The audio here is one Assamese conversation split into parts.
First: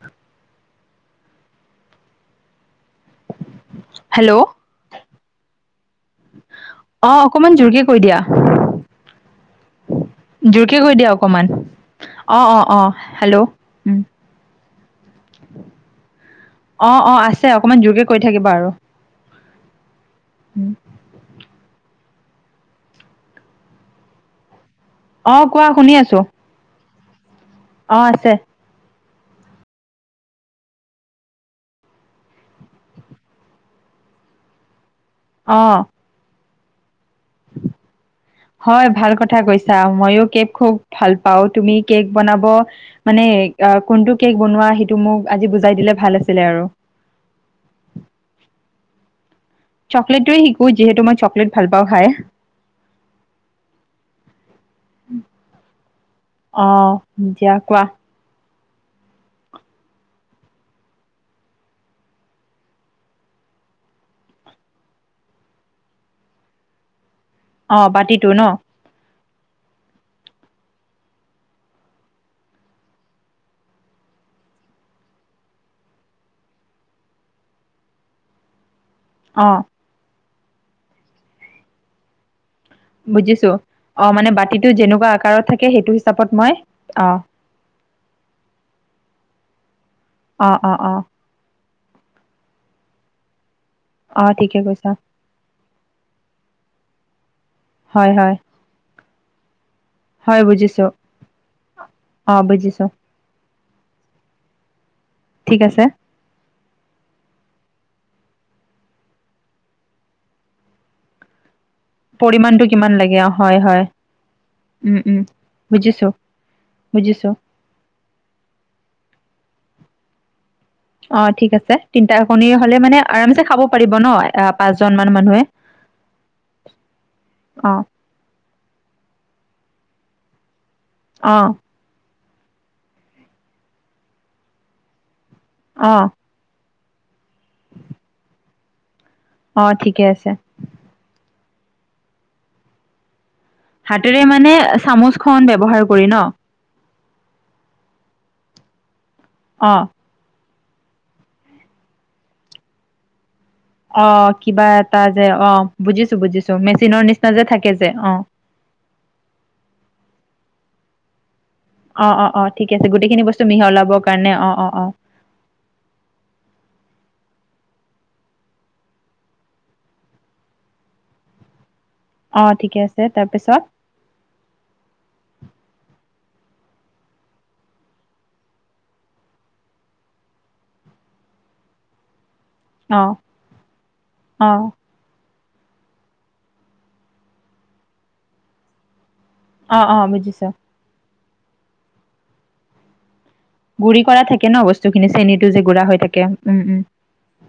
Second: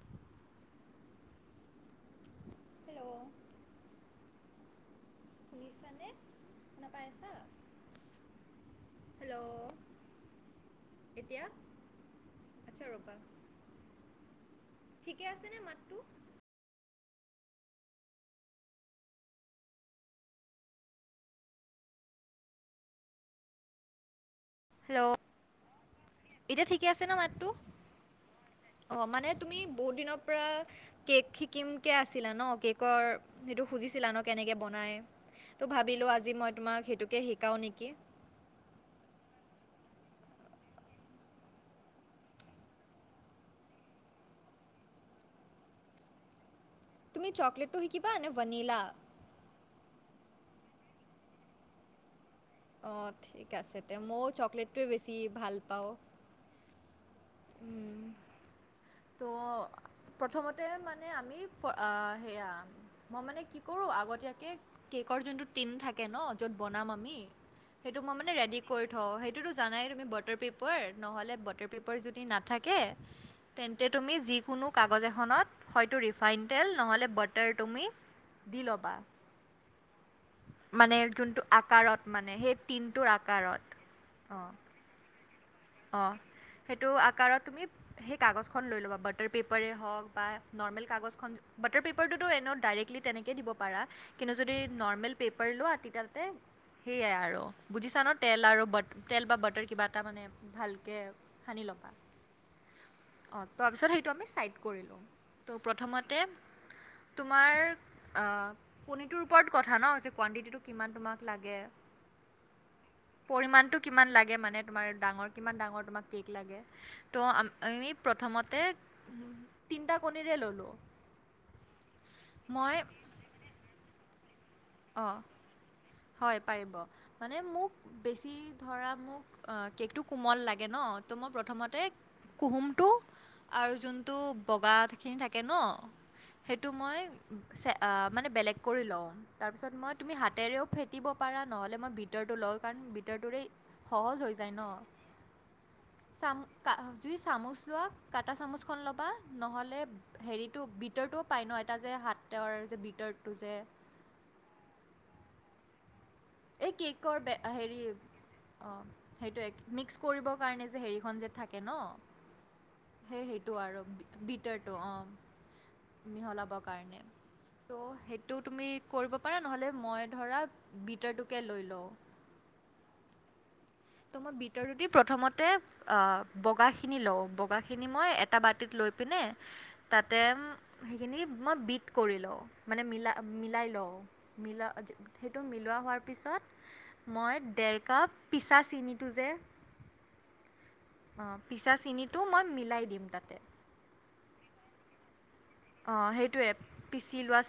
উ [inaudible] হেল্ল' হেল্ল' শুনিছানে শুনা পাই আছা? অকমান জোৰকে কৈ দিয়া হেল্ল' জোৰকে কৈ দিয়া এতিয়া অকমান। অ- অ-অ আচ্ছা ৰ'বা হেল্ল' ঠিকে আছেনে মাতটো? অ-অ আছে অকমান জোৰকে কৈ থাকিবা আৰু। উম হেল্ল' অ কোৱা শুনি আছো। এতিয়া ঠিকে আছে ন মাতটো? অ আছে। অ মানে তুমি বহুত দিনৰ পৰা কেক শিকিমকে আছিলা ন? কেকৰ সেইটো খুজিছিলা ন কেনেকে বনাই? অ তো ভাবিলো আজি মই তোমাক সেইটোকে শিকাও নেকি। হয় ভাল কথা কৈছা। ময়ো কেক খুব ভাল পাও তুমি কেক বনাব মানে কোনটো কেক বনোৱা সেইটো মোক আজি বুজাই দিলে ভাল আছিলে আৰু। তুমি চকলেটটো শিকিবা নে ভেনিলা? চকলেটটোৱে শিকো, যিহেতু মই চকলেট ভাল পাওঁ খাই। অ' ঠিক আছে তে, ময়ো চকলেটটোৱে বেছি ভাল পাওঁ। অ' দিয়া কোৱা। ত' প্ৰথমতে মানে আমি সেয়া মই মানে কি কৰোঁ আগতীয়াকে, কেকৰ জোনটো টিন থাকে ন' য'ত বনাম আমি। অ সেইটো মই বাতিটো মানে ন ৰেডি কৰি থওঁ। সেইটোতো জানাই তুমি বাটাৰ পেপাৰ নহ'লে, বাটাৰ পেপাৰ যদি নাথাকে। তেন্তে তুমি যিকোনো কাগজ এখনত, হয়তো ৰিফাইন তেল নহ'লে বাটাৰ তুমি দি লবা। অ। মানে জোনটো আকাৰত মানে সেই টিনটোৰ বুজিছো, আকাৰত অ' মানে অঁ বাতিটো যেনেকুৱা আকাৰত থাকে সেইটো হিচাপত মই অ'। আৰু তুমি সেই কাগজখন লৈ ল'বা, বাটাৰ পেপাৰে হওঁক বা অ অ নৰ্মেল অ কাগজখন। বাটাৰ পেপাৰটোতো এনেও ডাইৰেক্টলি তেনেকৈেই দিব পাৰা। অ কিন্তু যদি ঠিকে কৈছা নৰ্মেল পেপাৰ লোৱা তেতিয়া তাতে সেয়াই আৰু। বুজিছা হয় ন, হয় তেল আৰু বা, তেল বা বাটৰ কিবা এটা মানে। হয় বুজিছো ভালকে সানি ল'বা। অ বুজিছো অঁ তাৰপিছত সেইটো আমি চাইড কৰিলোঁ, ত' ঠিক আছে প্ৰথমতে তোমাৰ আ' কণীটোৰ ওপৰত কথা ন, যে কোৱণ্টিটিটো কিমান তোমাক লাগে। পৰিমাণটো কিমান লাগে অ হয় পৰিমানটো হয় কিমান লাগে মানে তোমাৰ উম উম ডাঙৰ কিমান ডাঙৰ বুজিছো তোমাক কেক লাগে। ত' বুজিছো আমি প্ৰথমতে, তিনিটা কণীৰে ল'লোঁ। অ' ঠিক আছে, তিনিটা কণী মই হ'লে মানে আৰামছে খাব পাৰিব ন, আ পাঁচজন মান অঁ মানুহে হয় পাৰিব, মানে মোক অ বেছি ধৰা মোক, আ কেকটো কোমল লাগে ন, ত' মই অ প্ৰথমতে কুহুমটো, আৰু যোনটো বগাখিনি থাকে ন'। অ সেইটো মই মানে বেলেগ কৰি লওঁ, অ তাৰপিছত মই ঠিকে তুমি আছে হাতেৰেও ফে টিব পাৰা নহ'লে মই বিতাৰটো লওঁ, কাৰণ বিতাৰটোৰে হাতেৰে মানে চামুচখন ব্যৱহাৰ কৰি ন? চাম কা তুমি চামুচ লোৱা কাটা চামুচখন ল'বা, অ নহ'লে হেৰিটো বিতাৰটোও পায় ন, এটা যে হাতৰ যে বিতাৰটো যে। অ' কিবা এটা যে অ' বুজিছো, বুজিছো, এই মেচিনৰ কেকৰ নিচিনা বে- যে থাকে হেৰি যে অ'। অঁ সেইটো এক, মিক্স কৰিবৰ কাৰণে যে হেৰিখন যে থাক অ', অ', অ' ঠিক আছে গোটেইখিনি বস্তু আৰু মিহিলাবৰ কাৰণে অ' অ' অ'। মিহলাব কাৰণে। ত' সেইটো তুমি কৰিব পাৰা, নহ'লে মই ধৰা বিটাৰটোকে লৈ লওঁ। অ' ঠিকে আছে, তাৰপিছত তোমাক বিতাৰটো দি প্ৰথমতে আ বগাখিনি লওঁ, বগাখিনি মই এটা বাতিত লৈ পিনে তাতে সেইখিনি মই বিট কৰি লওঁ। মানে অ মিলা, মিলাই লওঁ, অ মিলা সেইটো মিল লোৱা হোৱাৰ পিছত, মই ডেৰকাপ পিচা চেনিটো যে অ', অ' বুজিছো। অঁ পিছা চেনীটো মই মিলাই দিম তাতে। গুড়ি কৰা থাকে ন বস্তুখিনি, চেনীতো যে গুড়া হৈ থাকে। উম, উম।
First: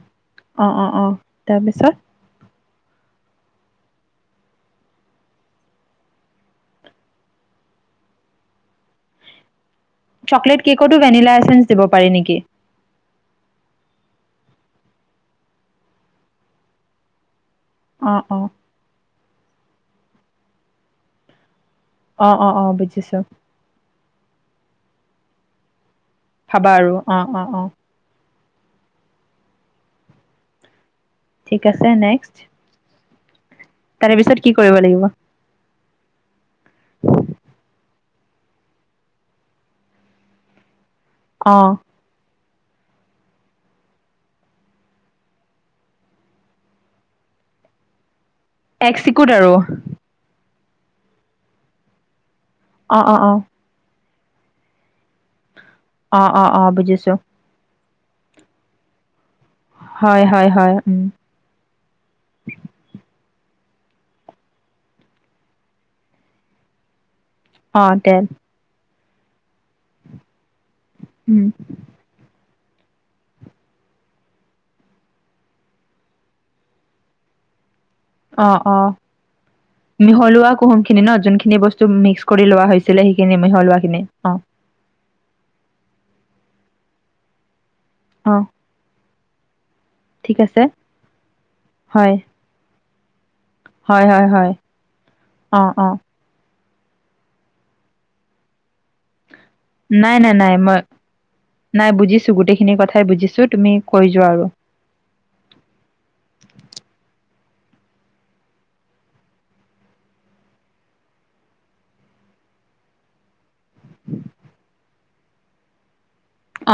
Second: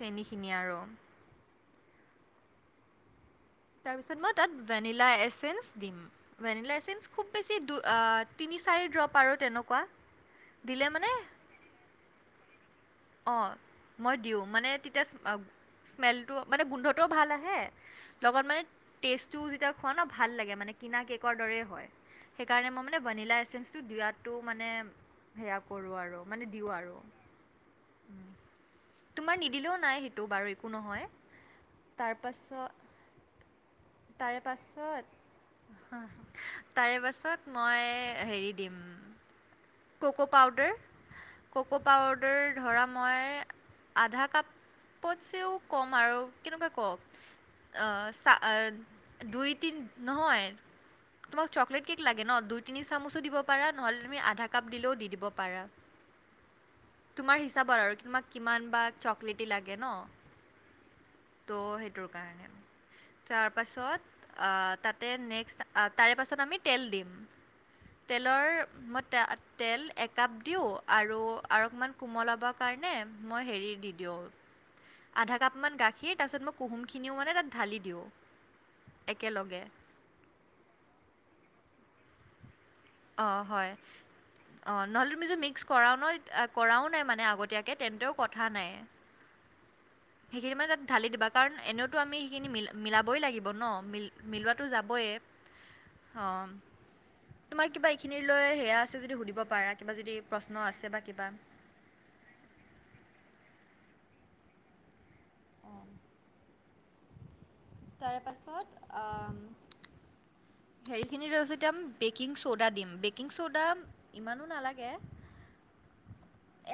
চেনীখিনি অ আৰু। অ অ তাৰপিছত? তাৰপিছত মই তাত ভেনিলা এচেঞ্চ দিম। ভেনিলা এচেঞ্চ খুব বেচি দুই আ তিনি চাৰি ড্ৰপ আৰু তেনেকুৱা। চকলেট দিলে কেকতো মানে ভেনিলা এচেঞ্চ দিব পাৰি নেকি? অ মই দিওঁ, মানে তেতিয়া স্মে-স্মেলটো মানে গোন্ধটোও ভাল আহে। অ অ লগত মানে টেষ্টটো যেতিয়া খোৱা ন ভাল লাগে মানে কিনা কেকৰ দৰেই হয়। অ অ অ সেইকাৰণে মই মানে বুজিছো ভেনিলা এচেঞ্চটো দিয়াত টো মানে সেয়া কৰোঁ আৰু মানে দিওঁ আৰু। অ' অ'। তোমাৰ নিদিলেও নাই সেইটো বাৰু একো নহয়। ঠিক আছে, নেক্সট? তাৰপাছত পিছত তাৰে কি কৰিব লাগিব পাছত তাৰে পাছত মই হেৰি দিম। ক'ক পাউদাৰ অ ক'ক পাউদাৰ ধৰা মই আধা কাপতছেও কম আৰু কেনেকুৱা কপ অ চাহ এগ চিকুট আৰু দুই-তিন নহয় তোমাক চকলেট কেক লাগে ন? দুই-তিনি অ অ চামুচো অ দিব পাৰা। নহ'লে তুমি আধা কাপ দিলেও দি দিব পাৰা। অ-অ-অ বুজিছো। তোমাৰ হিচাবৰ আৰু তোমাক কিমান বা চকলেটি লাগে ন? হয় হয় হয় উম ত' সেইতোৰ কাৰনে। তাৰ পাছত তাতে নেক্সট তাৰে পাছত আমি তেল দিম। অ তেল তেলৰ মই তা তেল একাপ দীও, আৰু উম আৰু অকমান কোমলাবৰ মই হেৰি দি দিওঁ। আধা কাপমান গাখীৰ তাৰপিছত মই কুহুমখিনিও মানে তাত ঢালি দিওঁ। অ অ একেলগে মিহলোৱা কুহুম খিনি ন যোনখিনি বস্তু মিক্স কৰি লোৱা হৈছিলে সেইখিনি মিহলোৱা খিনি অ। অ নহ'লে তুমি যে মিক্স কৰাও নই এ কৰাও নাই মানে আগতীয়াক তেন্তেও অ' কথা নাই। ঠিক সেইখিনি আছে মানে তাত ঢালি দিবা কাৰণ এনেওতো হয় আমি সেইখিনি মিল মিলাবই লাগি ব ন, হয় হয় হয় মিল-মিলোৱাটো যাবয়ে, অ। তোমাৰ কিবা এইখিনি লৈ সেয়া আছে যদি সুধিব পাৰা কিবা নাই যদি নাই নাই প্ৰশ্ন মই আছে বা কিবা। নাই বুজিছো, গোটেইখিনি কথাই বুজিছো তুমি কৈ যোৱা আৰু। অ। তাৰপাছত আ [unintelligible] বেকিং চ'ডা দিম, বেকিং চ'ডা ইমানো নালাগে।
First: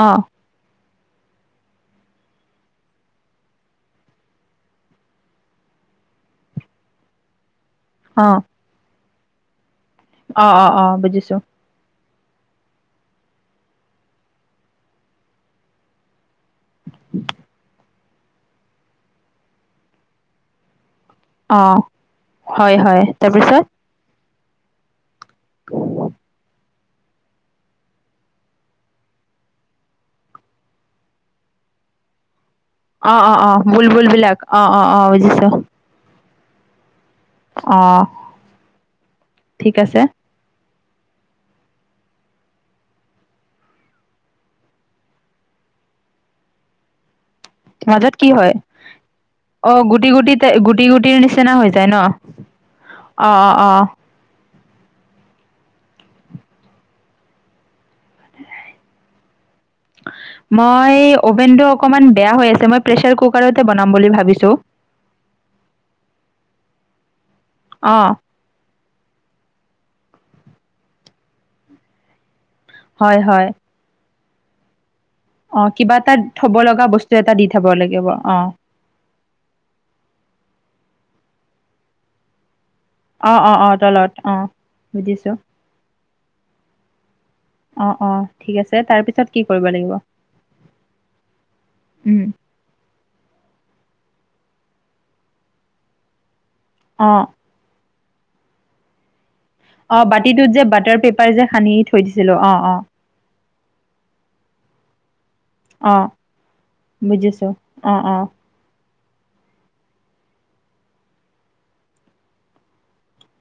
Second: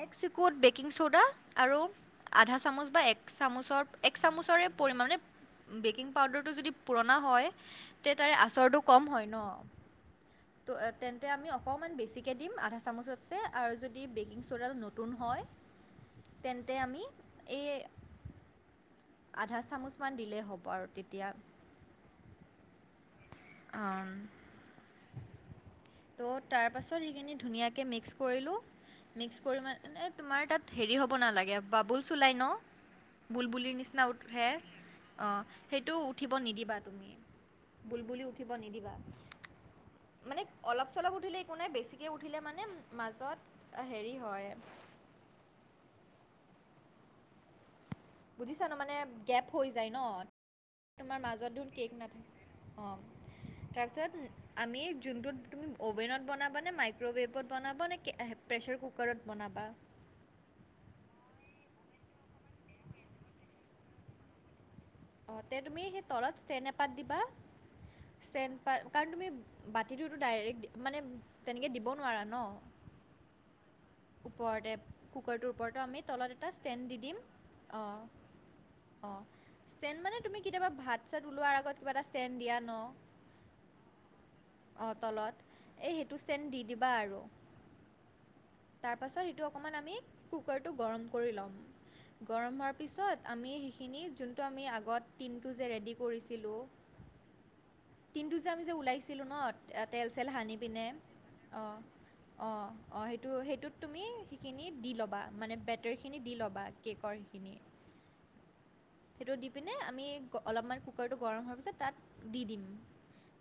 এক অ' চিকুট বেকিং চ'ডা আৰু আধা চামুচ বা এক চামুচৰ এক চামুচৰে পৰিমাণ মানে বেকিং পাউডাৰটো যদি পুৰণা হয় তে তাৰে অ' আচৰটো কম হয় ন, অ' অ' অ' ত তেন্তে বুজিছোঁ আমি অ অকণমান বেছিকে দিম আধা চামুচতকে আৰু যদি বেকিং চ'ডাল নতুন হয়, তেন্তে আমি, এই আধা চামুচমান দিলেই হ'ব আৰু তেতিয়া অ হয় হয় তাৰপিছত? অ উম, ত' তাৰপাছত সেইখিনি ধুনীয়াকে মিক্স কৰিলোঁ - মিক্স কৰি মানে তোমাৰ তাত হেৰি হ'ব নালাগে বাবুলচ ওলাই ন। অ' অ' অ' বুলবুলিৰ নিচিনা বুলবুলবিলাক উঠে, অ' অ, বুজিছোঁ সেই টো উঠিব নিদিবা তুমি, অ' বুলবুলি উঠিব নিদিবা। ঠিক আছে মানে অলপ চলপ উঠিলে একো নাই, বেছিকে উঠিলে মানে মাজত আ হেৰি হয় - মাজত কি হয়? বুজিছা ন মানে গেপ হৈ অ যায় ন গুটি গুটি টে গুটি তোমাৰ গুটিৰ মাজত নিচিনা ধোন হৈ যায় কেক ন? নাথাকে অঁ, অ' অ' অ' তাৰপিছত - আমি যোনটোত তুমি অ'ভেনত বনাবানে, মাইক্ৰ'ৱেভত বনাবনে, কে প্ৰেছাৰ কুকাৰত বনাবা? মই অভেনটো অকণমান বেয়া হৈ আছে, মই প্ৰেছাৰ কুকাৰতে বনাম বুলি ভাবিছো। অঁ, তে তুমি হে তলত ষ্টেণ্ড এপাত দিবা, অঁ ষ্টেণ্ড পা, কাৰণ তুমি বাতিটোতো ডাইৰেক্ট মানে তেনেকে দিব নোৱাৰা ন। হয় হয়। ওপৰতে। কুকাৰটোৰ অ, ওপৰতো কিবা আমি এটা তলত থব ষ্টেণ্ড লগা বস্তু এটা দি থব লাগিব অ। অ, ষ্টেণ্ড মানে তুমি কেতিয়াবা ভাত চাত ওলোৱাৰ আগত কিবা এটা ষ্টেণ্ড দিয়া ন। অ অ অ তলত অ, অঁ বুজিছো। তলত এই সেইটো ষ্টেণ্ড দি দিবা আৰু। অ অ। তাৰপাছত এইটো অকণমান আমি কুকাৰটো গৰম কৰি ল'ম। উম, গৰম হোৱাৰ - পিছত আমি সেইখিনি যোনটো আমি আগত টিমটো যে ৰেডি কৰিছিলোঁ। অঁ। টিনটো যে আমি যে ওলাইছিলোঁ নত। অ, বাতিটোত যে বাটাৰ পেপাৰ যে সানি থৈ দিছিলো অ অ। তো সেইটোত তুমি সেইখিনি দি ল'বা মানে বেটাৰখিনি দি ল'বা কেকৰ সেইখিনি। অ অ। সেইটো দি পিনে আমি ক অলপমান কুকাৰটো গৰম হোৱাৰ পিছত তাত দি দিম।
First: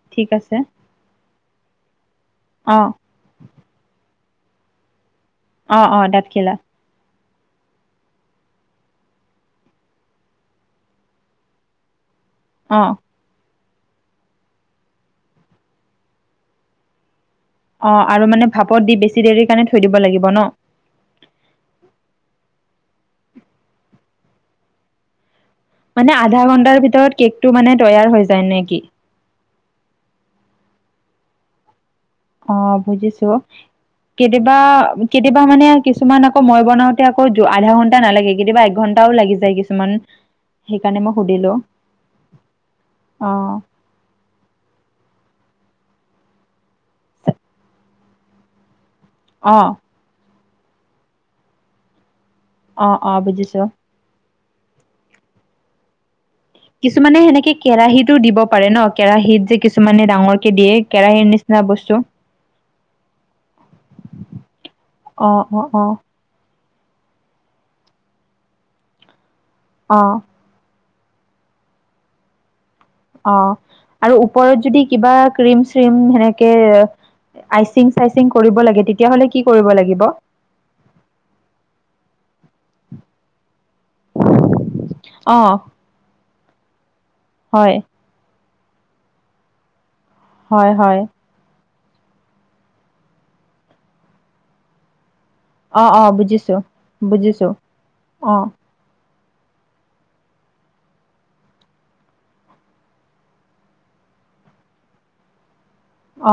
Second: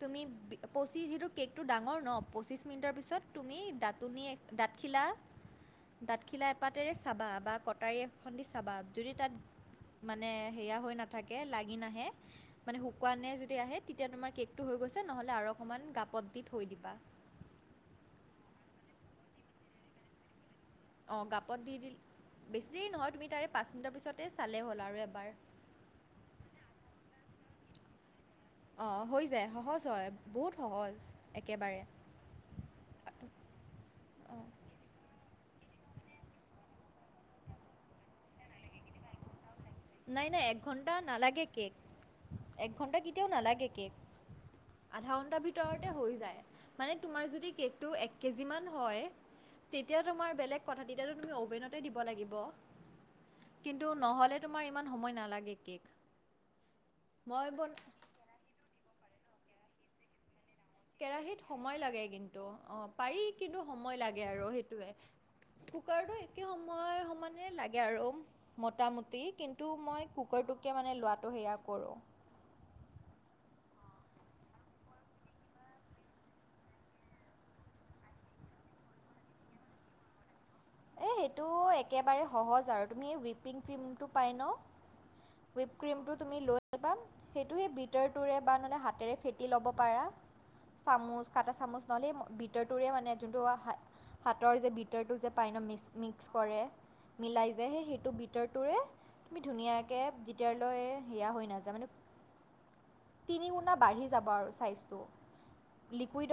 তুমি ঠিক আছে পঁচি যিহেতু কেকটো ডাঙৰ ন পঁচিছ অঁ মিনিটৰ পিছত - তুমি দাঁতুনী, দাঁতখিলা অঁ অঁ দাঁতখিলা এপাত - তেৰে চাবা বা কটাৰী এখন দি চাবা, যদি তাত - মানে সেয়া হৈ নাথাকে লাগি নাহে, মানে অঁ শুকোৱানে যদি আহে - তেতিয়া তোমাৰ কেকটো হৈ গৈছে, নহ'লে আৰু অকণমান গাপত দি থৈ দিবা। অ, আৰু মানে ভাপত দি বেছি দেৰি কাৰণে থৈ দিব লাগিব ন? অ, গাপত দি দিল বেছি দেৰি নহয় তুমি তাৰে পাঁচ মিনিটৰ পিছতে চালে হ'ল আৰু এবাৰ। মানে আধা ঘণ্টাৰ ভিতৰত কেক টো মানে তৈয়াৰ হৈ যায় নেকি? অ, হৈ যায় সহজ হয় বহুত সহজ একেবাৰে। অ, বুজিছো। কেতিয়াবা কেতিয়াবা মানে কিছুমান আকৌ মই বনাও তে আকৌ আধা ঘণ্টা নালাগে কেতিয়াবা একঘণ্টাও লাগি যায় কিছুমান। নাই নাই একঘণ্টা সেইকাৰণে মই নালাগে সুধিলো কেক, একঘণ্টা কেতিয়াও অ নালাগে কেক। আধা ঘন্টা ভিতৰতে হৈ যায়, মানে তোমাৰ যদি কেকটো এক - কেজিমান হয়। অ। তেতিয়া তোমাৰ বেলেগ কথা তেতিয়াতো তুমি অ'ভেনতে দিব লাগিব। অ অ বুজিছো। কিন্তু নহ'লে তোমাৰ ইমান সময় নালাগে কেক। কিছুমানে মই সেনেকে বন কেৰাহীতো দিব পাৰে ন? কেৰাহীত যে কিছুমানে ডাঙৰ কে দিয়ে। কেৰাহীৰ কেৰাহীত নিচিনা সময় বস্তু লাগে কিন্তু, অ পাৰি কিন্তু সময় লাগে আৰু সেইটোৱে। অ অ অ। কুকাৰটো একে সময় সমানে লাগে আৰু মোটামুটি কিন্তু অ মই কুকাৰটো টোকে মানে লোৱাটো সেয়া কৰোঁ। অ আৰু ওপৰত যদি কিবা ক্ৰীম চ্ৰীম সেনেকে আইচিং চাইচিং কৰিব লাগে তেতিয়াহলে কি কৰিব লাগিব? এই সেইটো একেবাৰে সহজ আৰু তুমি হুইপিং ক্ৰীম টো পায় ন? অ হুইপ ক্ৰীমটো তুমি লৈ আনিবা সেইটোৱে হয় ব্ৰীটাৰ টোৰে বা নে হাতেৰে ফেটি লব পাৰা হয় হয় চামুছ কাটা চামুচ ন'হলে ব্ৰীটাৰটোৰে মানে যোনটো হাত হাতৰ যে ব্ৰীটাৰটো যে পাই ন মিচ অ অ মিক্স বুজিছো কৰে বুজিছো মিলাই যে সেই সেইটো অ ব্ৰীটাৰটোৰে তুমি ধুনীয়াকে যেতিয়াৰলৈ হেয়া হৈ নাযায় মানে তিনি গুণা বাঢ়ি যাব আৰু ছাইজটো।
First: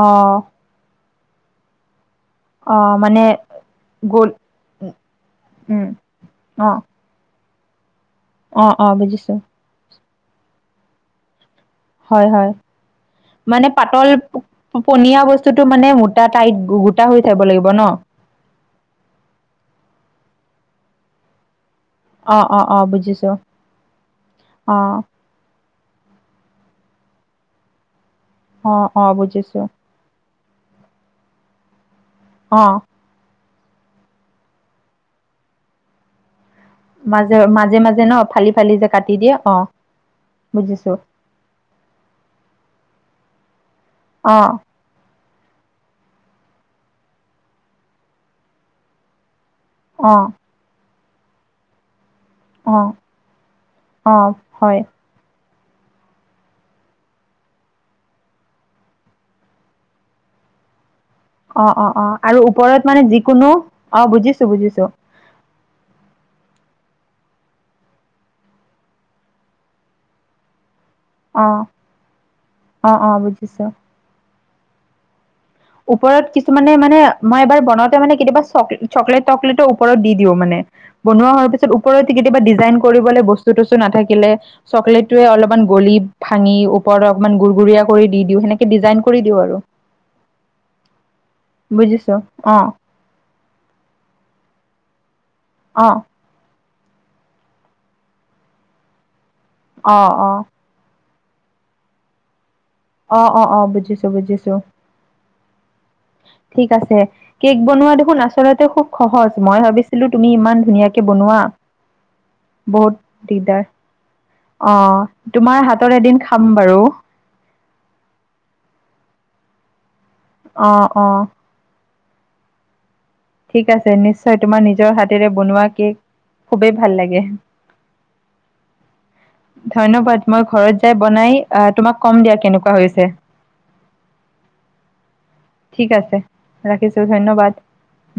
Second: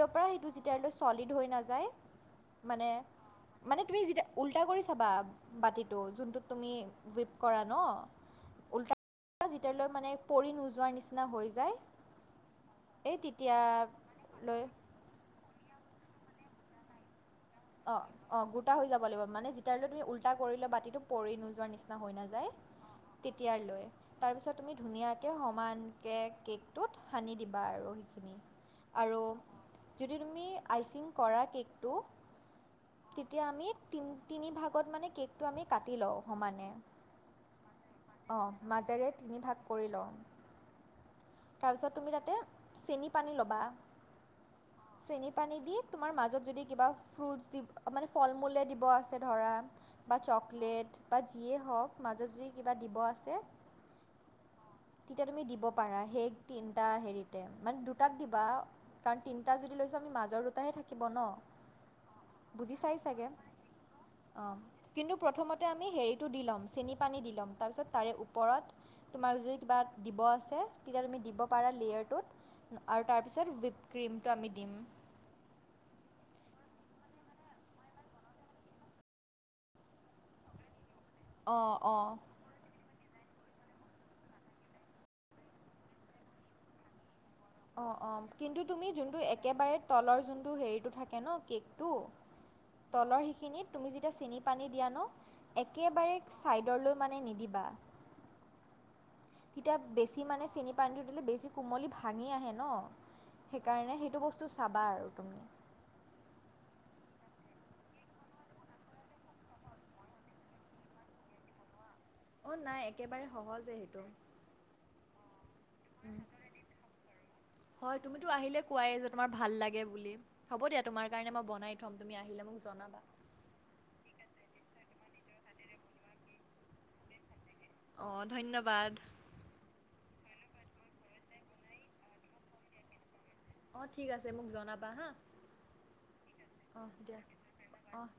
অ পৰা সেইটো যেতিয়ালৈ ছলিড হৈ নাযায়। অ মানে মানে তুমি গ'ল যেতিয়া উল্টা কৰি উ, চাবা উম বাতিটো যোনটোত অ তুমি হুইপ কৰা ন অ অ বুজিছো। তে লৈ মানে পৰি নোযোৱাৰ নিচিনা হৈ যায়। হয়, হয় এই মানে পাতল তেতিয়ালৈ পনীয়া বস্তুটো মানে মোটা টাইত গোটা হৈ যাব লাগিব ন অ, অ গোটা হৈ যাব লাগিব মানে যেতিয়াৰলৈ তুমি উল্টা কৰি লোৱা বাতিটো পৰি নোযোৱাৰ নিচ না হৈ অ নাযায় অ অ বুজিছো তেতিয়াৰলৈ তাৰপিছত তুমি অ ধুনীয়াক কে সমানকে কেকটোত সানি দিবা আৰু সেই খিনি অ অ বুজিছো। যদি তুমি আইচিং কৰা কেকটো অ তেতিয়া আমি তিন তিনিভাগত মানে কেকটো আমি কাটি লওঁ সমানে। মাজে, মাজে মাজে ন অঁ ফালি ফালি যে মাজেৰে কাটি তিনি দিয়ে অ ভাগ কৰি লওঁ বুজিছো। তাৰপিছত তুমি তাতে চেনি পানী ল'বা। অ চেনি পানী দি তোমাৰ মাজত যদি কিবা ফ্ৰুটছ দি মানে ফল মূলে দিব আছে ধৰা অ বা চকলেট বা যিয়ে হওক মাজত যদি কিবা অ দিব আছে অ হয় তেতিয়া তুমি দিব পাৰা সেইক তিনটা হেৰিতে মানে দুটাক দিবা কাৰণ তিনটা যদি লৈছে আমি মাজৰ দুটাহে থাকিব ন অ অ অ আৰু বুজি ওপৰত চাই মানে চাগে যিকোনো অ বুজিছো অঁ বুজিছো কিন্তু প্ৰথমত তে আমি হেৰিটো দি ল'ম চেনি পানী দি ল'ম তাৰপিছত তাৰে ওপৰত তোমাৰ যদি কিবা দিব আছে তেতিয়া তুমি দিব অ পাৰা লেয়াৰটোত অ আৰু অ তাৰপিছত বুজিছো হুইপ ক্ৰীমটো আমি দিম ওপৰত কিছুমানে মানে মই এবাৰ বনাওঁতে মানে কেতিয়াবা চক চকলেট টকলেটৰ ওপৰত দি দিওঁ মানে বনোৱা হোৱাৰ অঁ পিছত অঁ ওপৰতে কেতিয়াবা ডিজাইন কৰিবলৈ বস্তু তস্তু নাথাকিলে চকলেটটোৱে অলপমান গলি ভাঙি ওপৰত অকমান গু গুৰিয়া অঁ কৰি অঁ দি দিওঁ কিন্তু সেনেকে তুমি ডিজাইন যোনটো কৰি দি দিওঁ আৰু একেবাৰে তলৰ যোনটো হেৰিটো থাকে ন কেকটো বুজিছো অ তলৰ সিখিনিত তুমি যেতিয়া চেনি পানী দিয়া ন অ একেবাৰে চাইডলৈ মানে নিদিবা তেতিয়া অ বেছি অ মানে চেনি পানীটো দিলে বেছি কোমলি ভাঙি আহে ন অ অ অ সেইকাৰণে বুজিছো সেইটো বস্তু বুজিছো চাবা আৰু তুমি। ঠিক আছে। কেক বনোৱা দেখোন আচলতে খুব সহজ মই ভাবিছিলো তুমি ইমান ধুনীয়াকে বনোৱা। অঁ নাই একেবাৰে বহুত সহজে দিগদাৰ সেইটো অ' তোমাৰ হাতৰ এদিন খাম বাৰু। হয়, তুমিটো আহিলে কোৱাই যে তোমাৰ ভাল লাগে বুলি হ'ব অ দিয়া অ তোমাৰ কাৰণে মই বনাই থম তুমি আহিলে মোক জনাবা। ঠিক আছে। নিশ্চয় তোমাৰ নিজৰ হাতেৰে বনোৱা কেক খুবেই ভাল লাগে। অ' ধন্যবাদ। ধন্যবাদ মই ঘৰত যাই বনাই এ তোমাক কম দিয়া কেনেকুৱা হৈছে। অ' ঠিক আছে মোক জনাবা হা। ঠিক আছে। অহ ৰাখিছোঁ দিয়া ধন্যবাদ অহ।